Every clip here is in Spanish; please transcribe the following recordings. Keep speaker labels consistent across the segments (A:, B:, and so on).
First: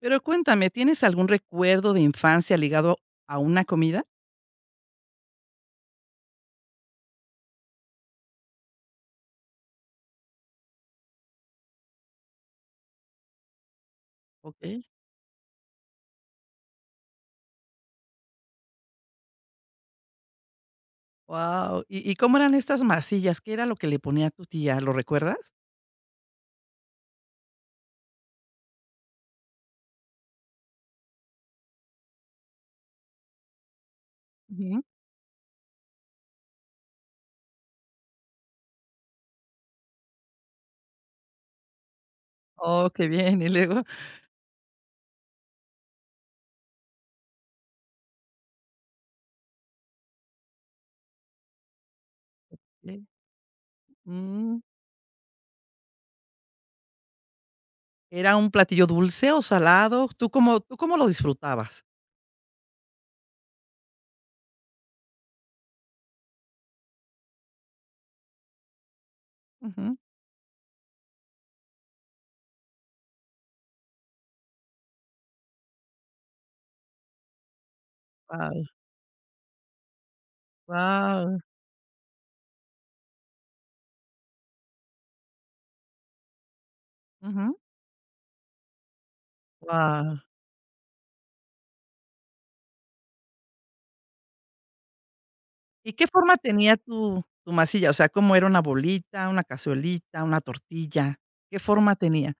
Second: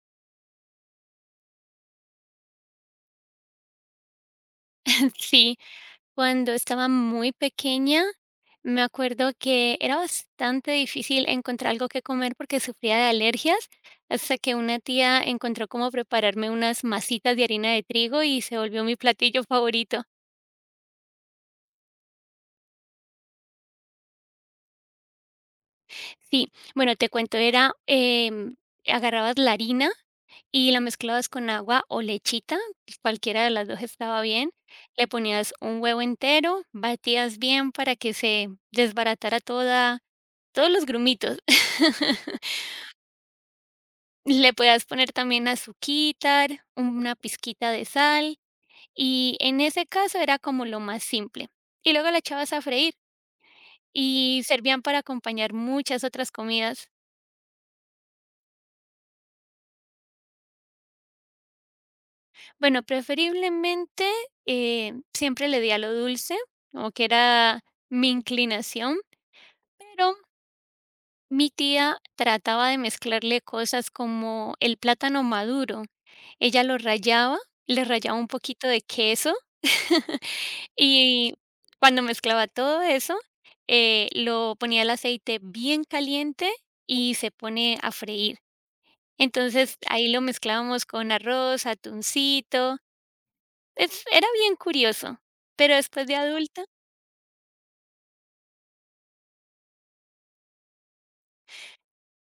A: Pero cuéntame, ¿tienes algún recuerdo de infancia ligado a una comida?
B: Sí, cuando estaba muy pequeña, me acuerdo que era bastante difícil encontrar algo que comer porque sufría de alergias, hasta que una
A: Okey.
B: tía encontró cómo prepararme unas masitas de harina de trigo y se volvió mi platillo favorito.
A: Wow. ¿Y cómo eran estas masillas? ¿Qué era lo que le ponía a tu tía? ¿Lo recuerdas?
B: Sí, bueno, te cuento, era, agarrabas la harina y la mezclabas con agua o lechita, cualquiera de las 2 estaba bien,
A: Ujú.
B: le ponías un huevo entero, batías bien para que se desbaratara toda todos los grumitos.
A: Oh, qué bien. Y luego,
B: Le puedas poner también azuquitar, una pizquita de sal, y en ese caso era como lo más simple. Y luego la echabas a freír
A: sí.
B: y
A: Mm,
B: servían para acompañar muchas otras comidas.
A: ¿era un platillo dulce o salado? ¿Tú cómo lo disfrutabas?
B: Bueno, preferiblemente, siempre le di a lo dulce, como que era mi inclinación,
A: Ujú.
B: pero mi tía trataba de mezclarle cosas como el plátano maduro. Ella lo rallaba, le rallaba un
A: Wow.
B: poquito de queso.
A: Guau,
B: Y cuando mezclaba todo eso, lo ponía el aceite bien caliente y se
A: ujú,
B: pone a freír. Entonces, ahí
A: guau.
B: lo mezclábamos con arroz, atuncito, es era bien curioso, pero
A: ¿Y
B: después
A: qué
B: de
A: forma
B: adulta.
A: tenía tu masilla? O sea, ¿cómo era, una bolita, una cazuelita, una tortilla? ¿Qué forma tenía?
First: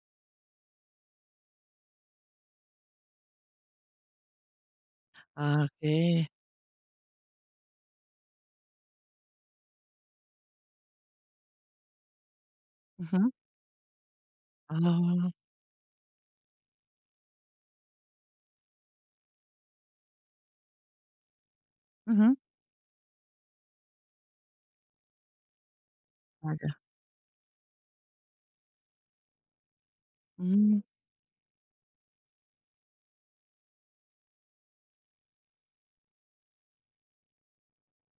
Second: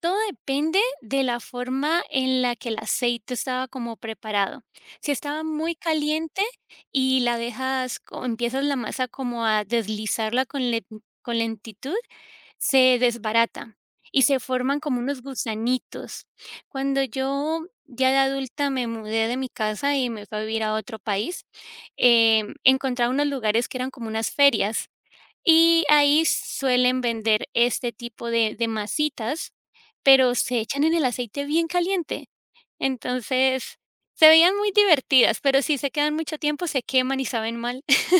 B: Todo depende de la forma en la que el aceite estaba como preparado. Si estaba
A: Ah,
B: muy
A: okey.
B: caliente y la dejas empiezas la masa como a deslizarla con, con lentitud, se
A: Ujú.
B: desbarata y se forman como unos
A: Ah.
B: gusanitos. Cuando yo ya de adulta me mudé de mi casa y me fui a vivir a otro país,
A: Ujú.
B: encontraba unos lugares que eran como unas ferias y ahí
A: Ah, ya.
B: suelen vender este tipo de masitas, pero se
A: Mm.
B: echan en el aceite bien caliente. Entonces, se veían muy divertidas, pero si se quedan mucho tiempo, se queman y saben mal.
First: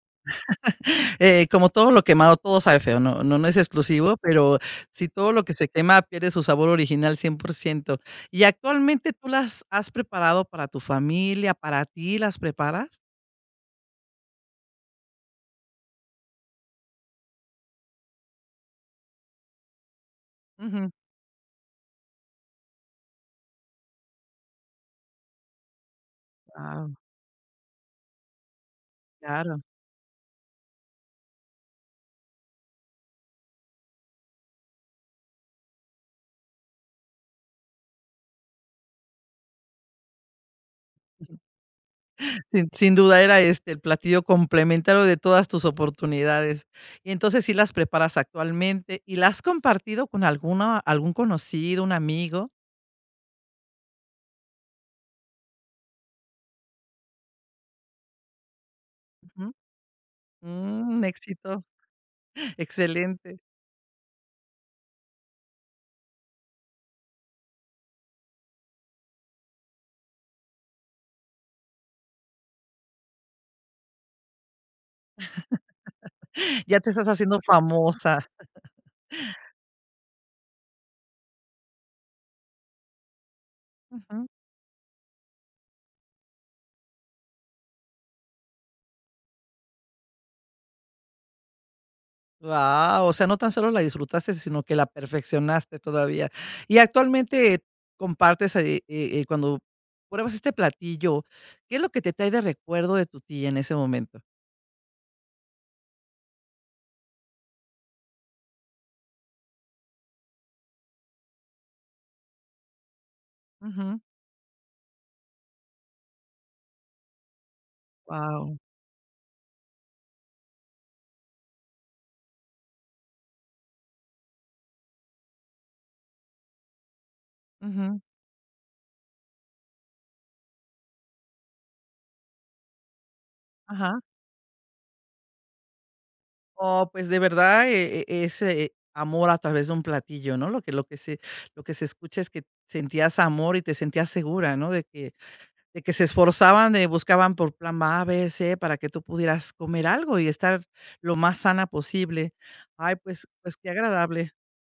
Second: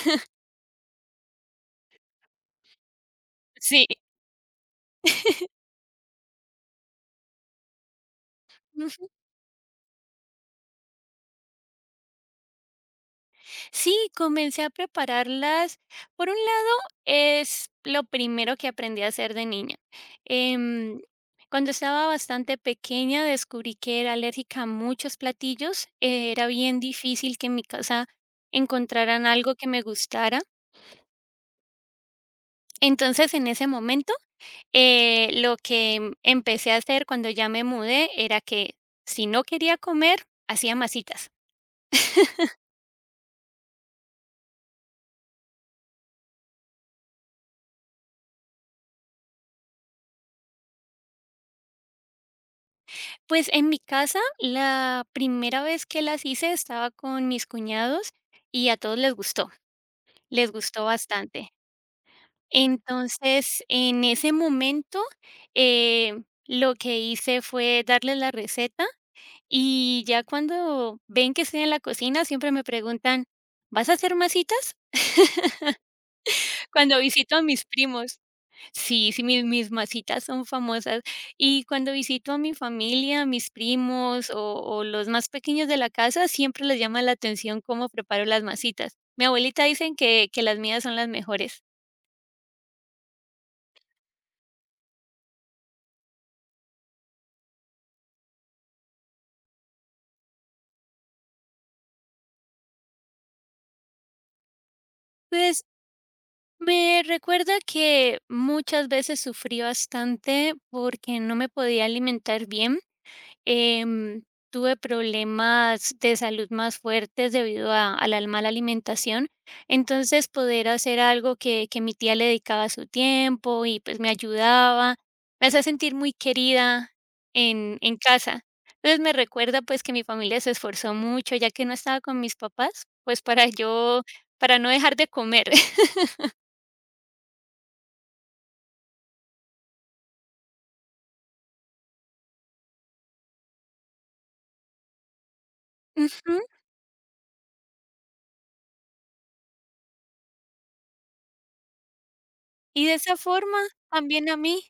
A: Como todo lo quemado, todo sabe feo, no es
B: Sí.
A: exclusivo, pero si todo lo que se quema pierde su sabor original 100%. ¿Y actualmente tú las has preparado para tu familia, para ti las preparas?
B: Sí, comencé a prepararlas. Por un lado, es lo primero que aprendí a hacer de niña.
A: Ujú.
B: Em, Cuando estaba bastante pequeña, descubrí que era alérgica a muchos platillos. Era bien
A: Guau,
B: difícil que en mi casa encontraran algo
A: claro.
B: que me gustara. Entonces, en ese momento, lo que empecé a hacer cuando ya me mudé era que si no quería comer, hacía masitas.
A: Sin duda era, este, el platillo complementario de todas tus oportunidades. Y entonces, sí las preparas actualmente, ¿y las has compartido con alguna algún conocido, un amigo?
B: Pues en mi casa, la primera vez que las hice estaba con mis cuñados y a todos
A: Ujú.
B: les gustó
A: Mm, un
B: bastante.
A: éxito. Excelente.
B: Entonces, en ese momento, lo que hice fue darles la receta y ya cuando ven que estoy en la cocina, siempre me preguntan, ¿vas a hacer masitas?
A: Ya te
B: Cuando
A: estás
B: visito
A: haciendo
B: a mis primos.
A: famosa.
B: Sí, sí, mis masitas son famosas. Y cuando visito a mi familia, mis
A: Ujú.
B: primos o los más pequeños de la casa, siempre les llama la atención cómo preparo las masitas. Mi abuelita dicen que las mías son las mejores.
A: Guau, o sea, no tan solo la disfrutaste, sino que la perfeccionaste todavía. Y actualmente compartes, cuando pruebas este platillo, ¿qué es lo que te trae de recuerdo de tu tía en ese momento?
B: Pues, me recuerda que muchas veces sufrí bastante porque no me podía alimentar bien.
A: Ujú.
B: Em, Tuve problemas de salud más fuertes debido a la mala
A: Guau.
B: alimentación. Entonces, poder hacer algo que mi tía le dedicaba su tiempo y, pues, me ayudaba, me hace sentir muy querida en
A: Ujú.
B: casa. Entonces, me recuerda, pues, que mi familia se esforzó mucho, ya que no estaba con mis papás, pues, para
A: Ajá.
B: yo para no dejar de comer.
A: Oh, pues de verdad, ese amor a través de un platillo, ¿no? Lo que se escucha es que sentías amor y te sentías segura, ¿no? De que se esforzaban, de buscaban por plan A, B, C, para que tú pudieras comer algo y estar lo más sana posible.
B: Y de
A: Ay,
B: esa
A: pues
B: forma,
A: qué
B: también
A: agradable.
B: a mí,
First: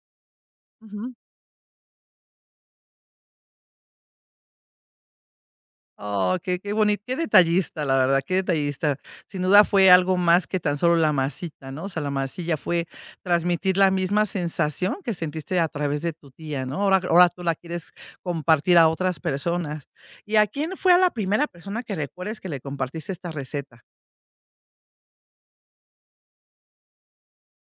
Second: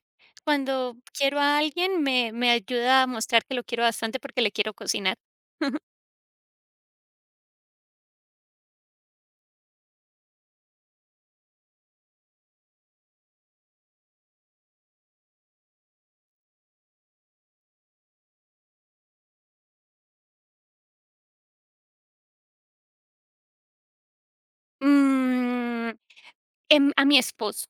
B: cuando
A: Ujú.
B: quiero a alguien, me ayuda a mostrar que lo quiero bastante porque le quiero cocinar.
A: Oh, qué bonito, qué detallista, la verdad, qué detallista. Sin duda fue algo más que tan solo la masita, ¿no? O sea, la masilla fue transmitir la misma sensación que sentiste a través de tu tía, ¿no? Ahora tú la quieres compartir a otras personas. ¿Y a quién fue, a la primera persona que recuerdes que le compartiste esta receta?
B: Mm, a mi esposo,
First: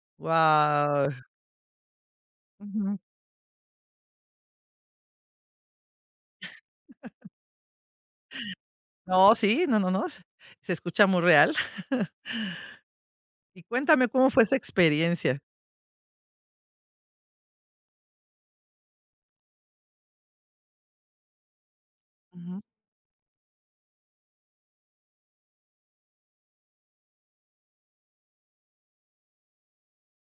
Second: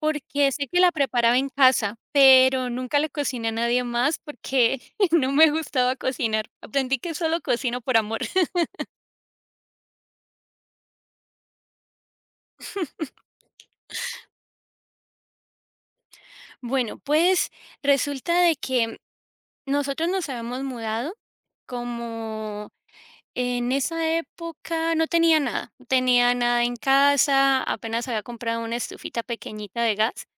B: porque sé que la
A: Wow.
B: preparaba en casa, pero nunca le cociné a nadie más porque no me gustaba cocinar. Aprendí que solo cocino por amor.
A: No, sí, no, se escucha muy real. Y cuéntame, ¿cómo fue esa experiencia?
B: Bueno, pues resulta de que nosotros nos habíamos mudado
A: Ujú,
B: como. En esa época no tenía nada, no tenía nada en casa, apenas había comprado una estufita pequeñita de gas.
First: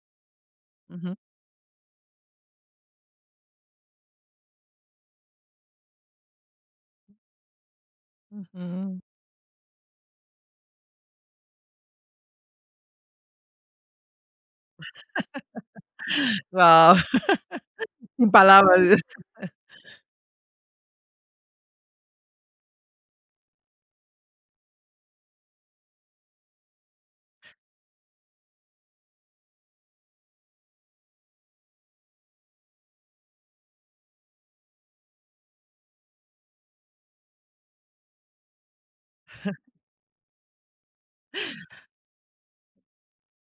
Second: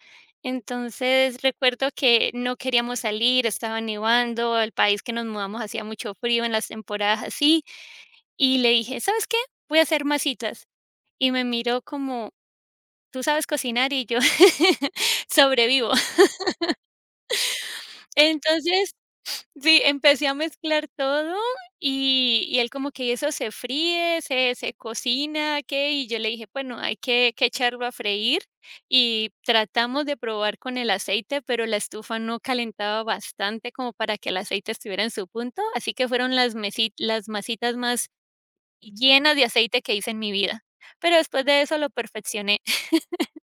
A: ujú,
B: Entonces recuerdo que no queríamos salir, estaba nevando, el país que nos mudamos hacía mucho frío en las temporadas así, y le dije,
A: ujú.
B: ¿sabes qué? Voy a hacer masitas. Y me miró como, ¿tú sabes cocinar? Y yo sobrevivo.
A: Guau. Sin palabras.
B: Entonces sí, empecé a mezclar todo y él como que: eso se fríe, se cocina, ¿qué?". Y yo le dije: "Bueno, hay que echarlo a freír". Y tratamos de probar con el aceite, pero la estufa no calentaba bastante como para que el aceite estuviera en su punto, así que fueron las masitas más llenas de aceite que hice en mi vida. Pero después de eso lo perfeccioné.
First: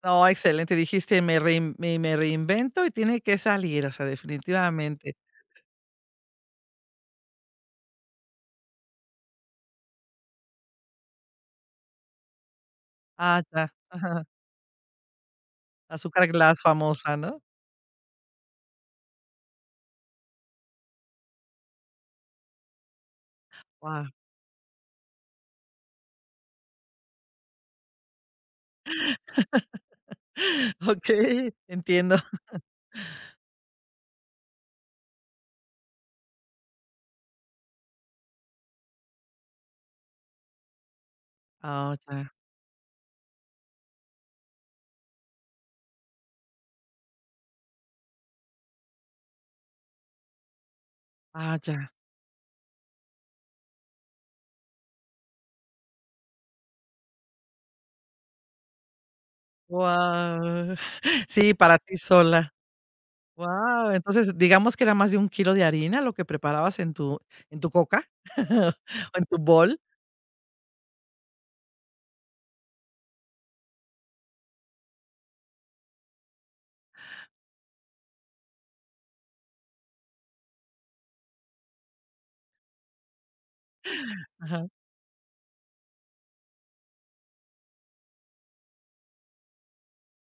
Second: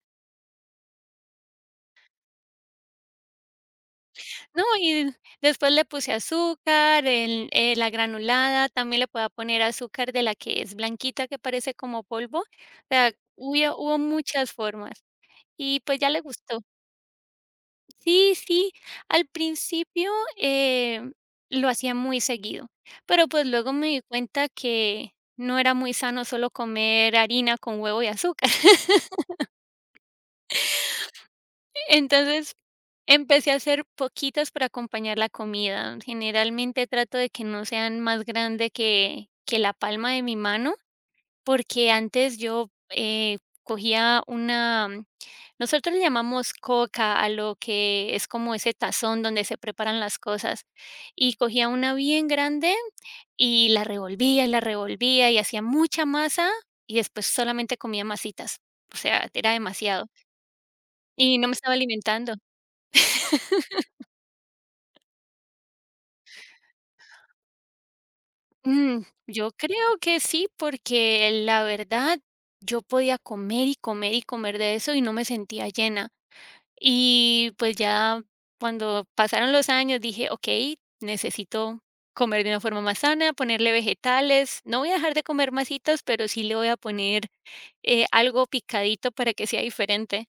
A: No, excelente, dijiste: "Me reinvento y tiene que salir", o sea,
B: No, y
A: definitivamente.
B: después le puse azúcar, el, la granulada, también le puedo poner azúcar de la que es blanquita, que parece como polvo. O sea,
A: Ah, ya,
B: hubo
A: ajá.
B: muchas formas y pues ya le
A: Azúcar Glass
B: gustó.
A: famosa, ¿no?
B: Sí, sí, al principio eh, lo hacía muy seguido, pero pues luego me di
A: Wow.
B: cuenta que no era muy sano solo comer harina con huevo y azúcar.
A: Okey, entiendo.
B: Entonces, empecé a hacer poquitas para acompañar la comida. Generalmente trato de que no sean más grande que la palma de mi mano, porque
A: Ah, ya,
B: antes yo, cogía una nosotros le llamamos coca a lo que es como ese tazón donde se preparan las cosas, y
A: ah,
B: cogía una
A: ya.
B: bien grande y la revolvía, y la revolvía, y hacía mucha masa, y después solamente comía masitas. O sea, era demasiado,
A: Wow.
B: y no me
A: Sí,
B: estaba
A: para ti
B: alimentando.
A: sola. Wow, entonces, digamos que era más de un kilo de harina lo que preparabas en tu coca
B: Mm,
A: o en tu
B: yo
A: bol.
B: creo que sí, porque la verdad yo podía comer y comer y comer de eso y no me sentía llena. Y pues ya cuando pasaron los años dije, ok, necesito comer de una forma más sana, ponerle vegetales.
A: Ajá.
B: No voy a dejar de comer masitas, pero sí le voy a poner algo picadito para que sea diferente.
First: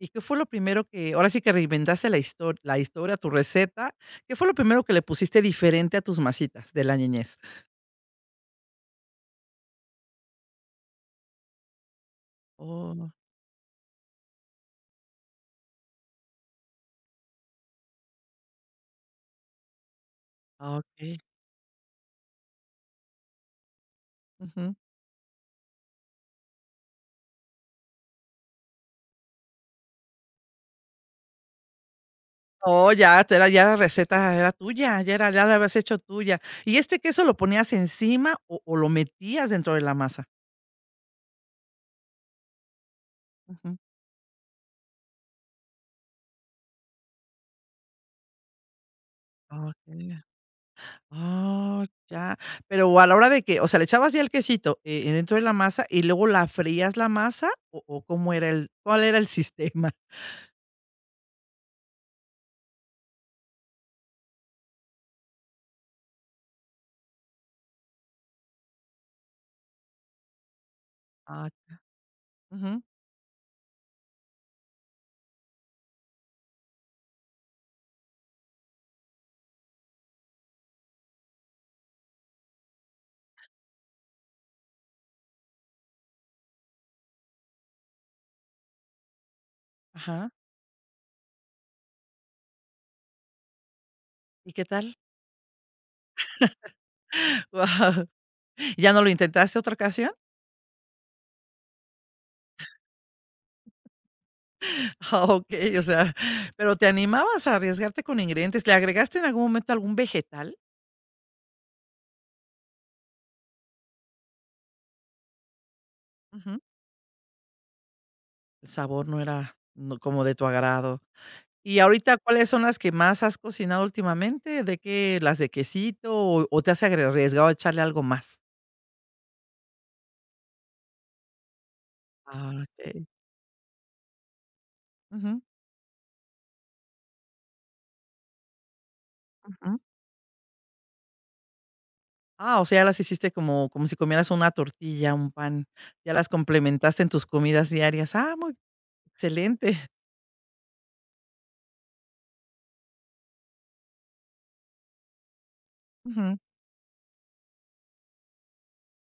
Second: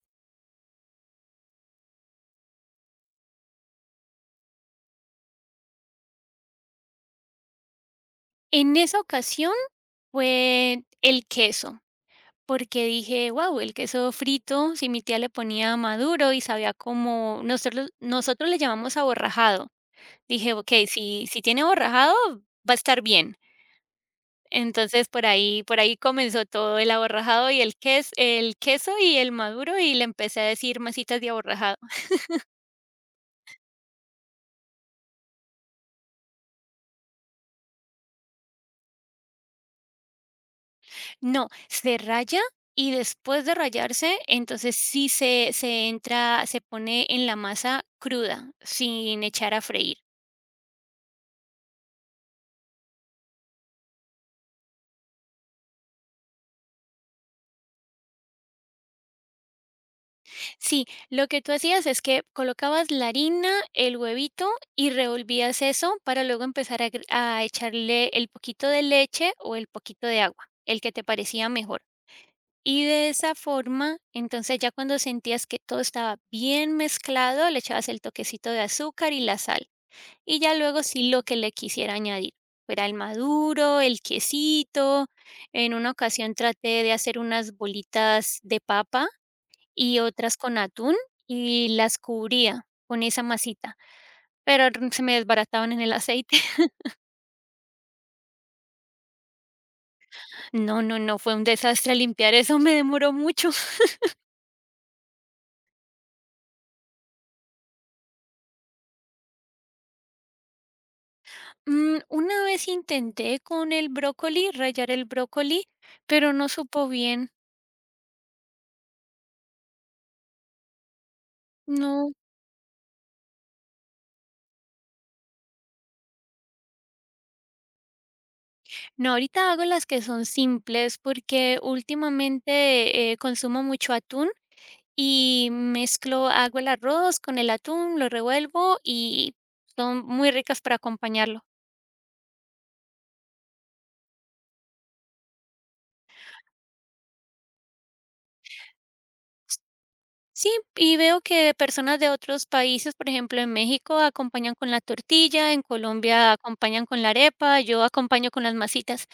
A: ¿Y qué fue lo primero que ahora sí que reinventaste la historia, tu receta? ¿Qué fue lo primero que le pusiste diferente a tus masitas de la niñez?
B: En esa ocasión fue el queso, porque
A: Oh,
B: dije, wow, el queso frito, si mi tía le ponía maduro y sabía como nosotros le llamamos aborrajado. Dije, ok,
A: ah, okey.
B: si tiene aborrajado, va a estar bien.
A: Ujú.
B: Entonces por ahí comenzó todo el aborrajado y el queso y el maduro, y le empecé a decir masitas de aborrajado.
A: Oh, ya te era ya la receta era tuya, ya era ya la habías hecho tuya. ¿Y este queso lo ponías encima o lo metías dentro de la masa?
B: No, se raya y después de
A: Ujú.
B: rayarse, entonces sí se entra, se pone en la masa cruda, sin echar a freír.
A: Okey. Oh, ya. Pero a la hora de que, o sea, le echabas ya el quesito, dentro de la masa y luego la frías la masa, ¿o cómo era el cuál era el sistema?
B: Sí, lo que tú hacías es que colocabas la harina, el huevito y revolvías eso para luego empezar a, a echarle el poquito de leche o el poquito de agua, el que te parecía
A: Ah,
B: mejor.
A: ujú.
B: Y de esa forma, entonces ya cuando sentías que todo estaba bien mezclado, le echabas el toquecito de azúcar y la sal. Y ya luego sí lo que le quisiera añadir, fuera el maduro, el quesito. En una ocasión traté de hacer unas bolitas de papa y
A: Ajá,
B: otras con atún y las cubría con esa masita,
A: ¿y
B: pero
A: qué
B: r
A: tal?
B: se me desbarataban en el aceite.
A: Guau. ¿Ya no lo intentaste otra ocasión?
B: No, no, no, fue un desastre limpiar eso, me demoró mucho.
A: Ah, okey, o sea. Pero, ¿te animabas a arriesgarte con ingredientes? ¿Le agregaste en algún momento algún vegetal?
B: Mm, una vez intenté con el brócoli, rallar el brócoli, pero no
A: Ujú.
B: supo bien.
A: El sabor no era, no como de tu agrado. Y
B: No,
A: ahorita, ¿cuáles son las que más has cocinado últimamente? ¿De qué? ¿Las de quesito o te has agre arriesgado a echarle algo más?
B: no, ahorita hago las que son simples porque
A: Ah, okey.
B: últimamente, consumo mucho atún
A: Ujú.
B: y mezclo hago el arroz con el atún, lo revuelvo y
A: Ujú.
B: son muy ricas para acompañarlo.
A: Ah, o sea, ya las hiciste como si comieras una tortilla, un pan, ya las complementaste en tus comidas diarias. Ah, muy excelente.
B: Sí, y veo que personas de otros países, por ejemplo, en México acompañan con la tortilla, en Colombia
A: Ujú.
B: acompañan con la arepa, yo acompaño con las masitas.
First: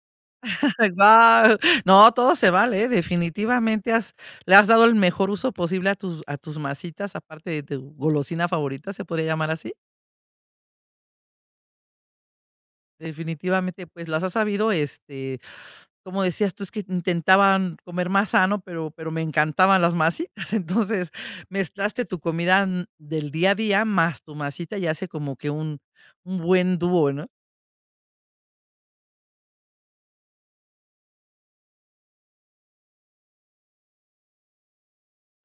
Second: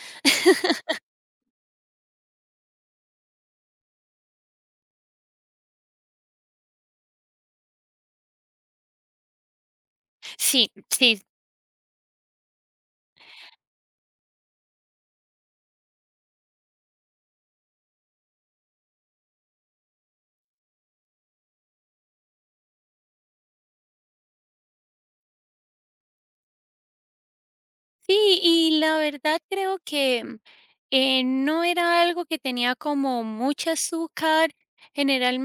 A: Guau. No, todo se vale, ¿eh? Definitivamente has le has dado el mejor uso posible a tus masitas, aparte de tu golosina favorita, ¿se podría llamar así?
B: Sí, sí,
A: Definitivamente, pues, las has sabido, este, como decías tú, es que intentaban comer más sano, pero me encantaban las masitas. Entonces, mezclaste tu comida, mm, del día a día más tu masita y hace como que un buen dúo, ¿no?
B: sí, y la verdad creo que, no era algo que tenía como mucho azúcar.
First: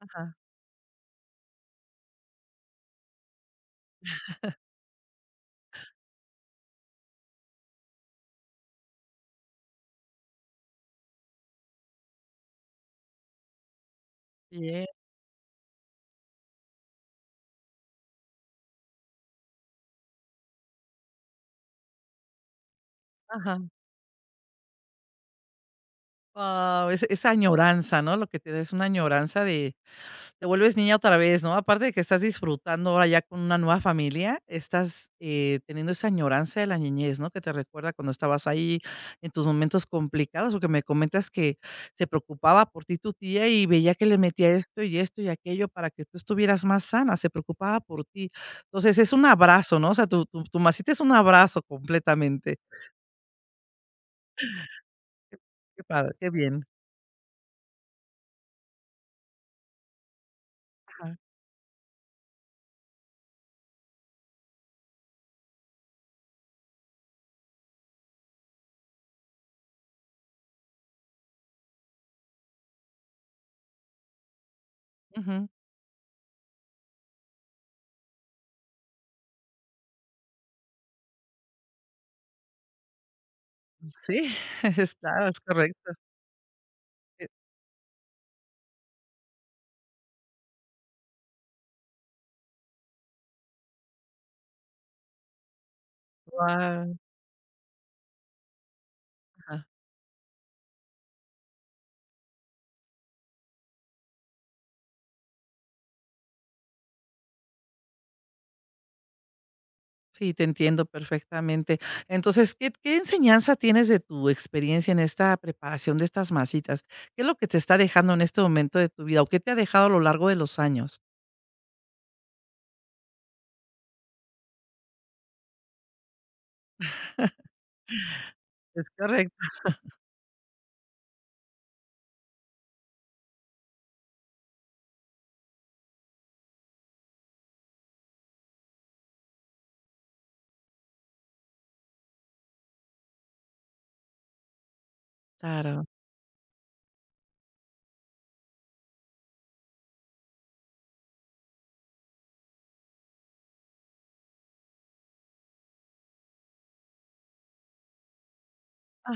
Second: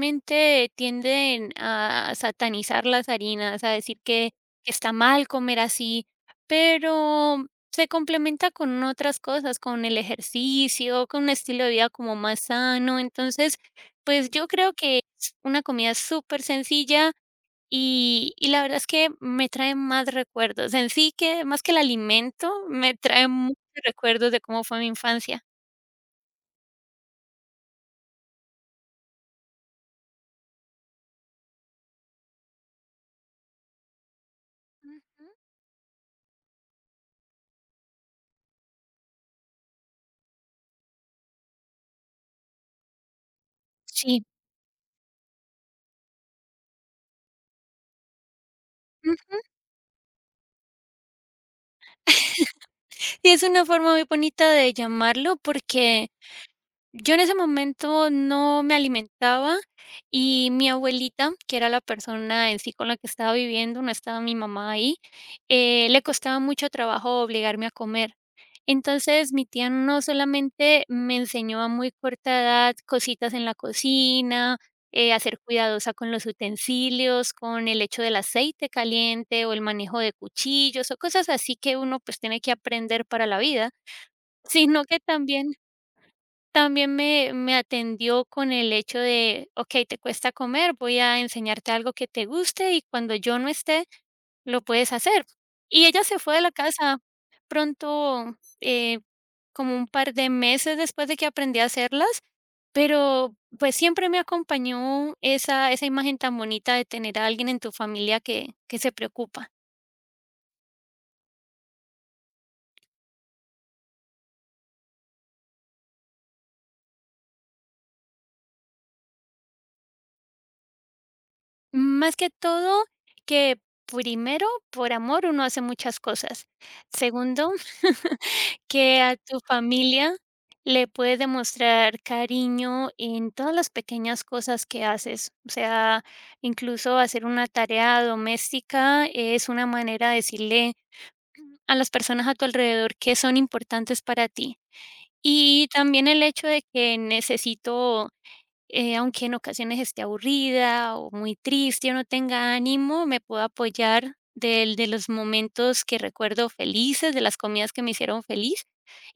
A: Ajá,
B: tienden a satanizar las harinas, a decir que está mal comer así, pero se complementa con otras cosas, con el ejercicio, con un estilo de vida como más sano. Entonces, pues, yo creo
A: bien,
B: que es una comida súper sencilla. Y la verdad es que me trae más recuerdos. En sí que, más que el alimento, me trae muchos
A: ajá.
B: recuerdos de cómo fue mi infancia.
A: Guau, es esa añoranza, ¿no? Lo que te da es una añoranza de. Te vuelves niña otra vez, ¿no? Aparte de que estás disfrutando ahora ya con una nueva familia, estás,
B: Ujú.
A: teniendo esa añoranza de la niñez, ¿no? Que te recuerda cuando estabas ahí en tus momentos complicados, o que me comentas que se preocupaba por ti tu tía y veía que le
B: Sí,
A: metía esto y esto y aquello para que tú estuvieras más sana, se preocupaba por ti. Entonces, es un
B: mm,
A: abrazo, ¿no? O sea, tu masita es un abrazo completamente.
B: y es una forma muy bonita de llamarlo
A: Qué
B: porque
A: padre, qué bien.
B: yo en ese momento no me alimentaba y mi
A: Ajá.
B: abuelita, que era la persona en sí con la que estaba viviendo, no estaba mi mamá ahí, le costaba mucho trabajo obligarme a comer. Entonces, mi tía no solamente me enseñó a muy corta edad cositas en la cocina, a ser
A: Ujú.
B: cuidadosa con los utensilios, con el hecho del aceite caliente o el manejo de cuchillos o cosas así que uno pues tiene que aprender para la vida,
A: Sí,
B: sino
A: es
B: que
A: claro, es
B: también
A: correcto.
B: también
A: Eh,
B: me atendió con el hecho de: "Okey, te cuesta comer, voy a enseñarte algo que te guste y cuando yo no esté, lo puedes hacer". Y ella se fue de la
A: guau.
B: casa. Pronto, eh,
A: Ajá.
B: como un par de meses después de que aprendí a hacerlas, pero, pues, siempre me acompañó esa imagen tan bonita de tener a alguien en tu familia que se preocupa.
A: Sí, te entiendo perfectamente. Entonces, ¿qué enseñanza tienes de tu experiencia en esta preparación de estas masitas? ¿Qué es lo que te está dejando en este momento de tu vida o qué te ha dejado a lo largo de los años?
B: Más que todo, que primero, por amor uno hace muchas cosas. Segundo,
A: Es
B: que a
A: correcto.
B: tu familia le puedes demostrar cariño en todas las pequeñas cosas que haces. O sea, incluso hacer una tarea doméstica es una manera de decirle a las personas a tu alrededor que son importantes para ti. Y
A: Claro.
B: también el hecho de que necesito aunque en ocasiones esté aburrida o muy triste o no tenga ánimo, me puedo apoyar del de los momentos que recuerdo felices, de las comidas que me hicieron feliz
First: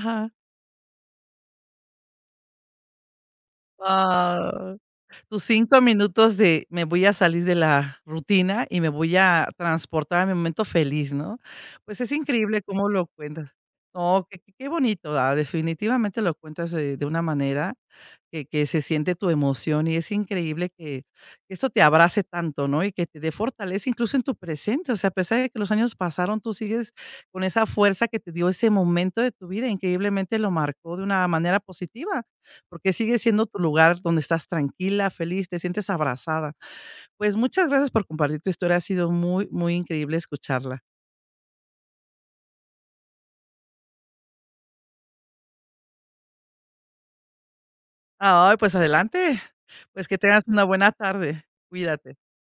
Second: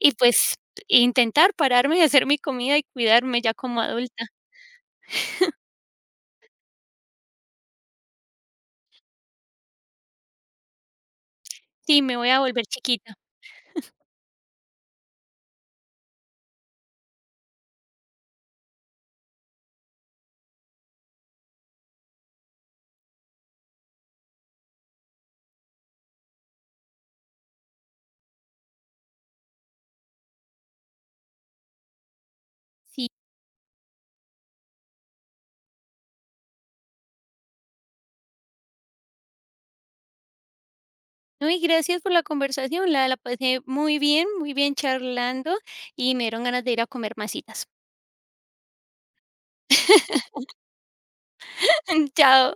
B: y, pues, intentar pararme y hacer mi comida y cuidarme ya como adulta.
A: Ah, tus 5 minutos de me voy a salir de la rutina y me voy a transportar a mi momento feliz, ¿no? Pues
B: Sí,
A: es
B: me voy a
A: increíble
B: volver
A: cómo lo
B: chiquita.
A: cuentas. No, qué bonito, ah, definitivamente lo cuentas de una manera que se siente tu emoción, y es increíble que esto te abrace tanto, ¿no? Y que te dé fortaleza incluso en tu presente, o sea, a pesar de que los años pasaron, tú sigues con esa fuerza que te dio ese momento de tu vida, increíblemente lo marcó de una manera positiva, porque
B: Sí.
A: sigue siendo tu lugar donde estás tranquila, feliz, te sientes abrazada. Pues, muchas gracias por compartir tu historia, ha sido muy, muy increíble escucharla.
B: No, y gracias por la conversación, la pasé muy bien charlando y me dieron ganas de ir a comer masitas.
A: Ay, pues adelante. Pues que tengas una buena tarde. Cuídate.
B: Chao.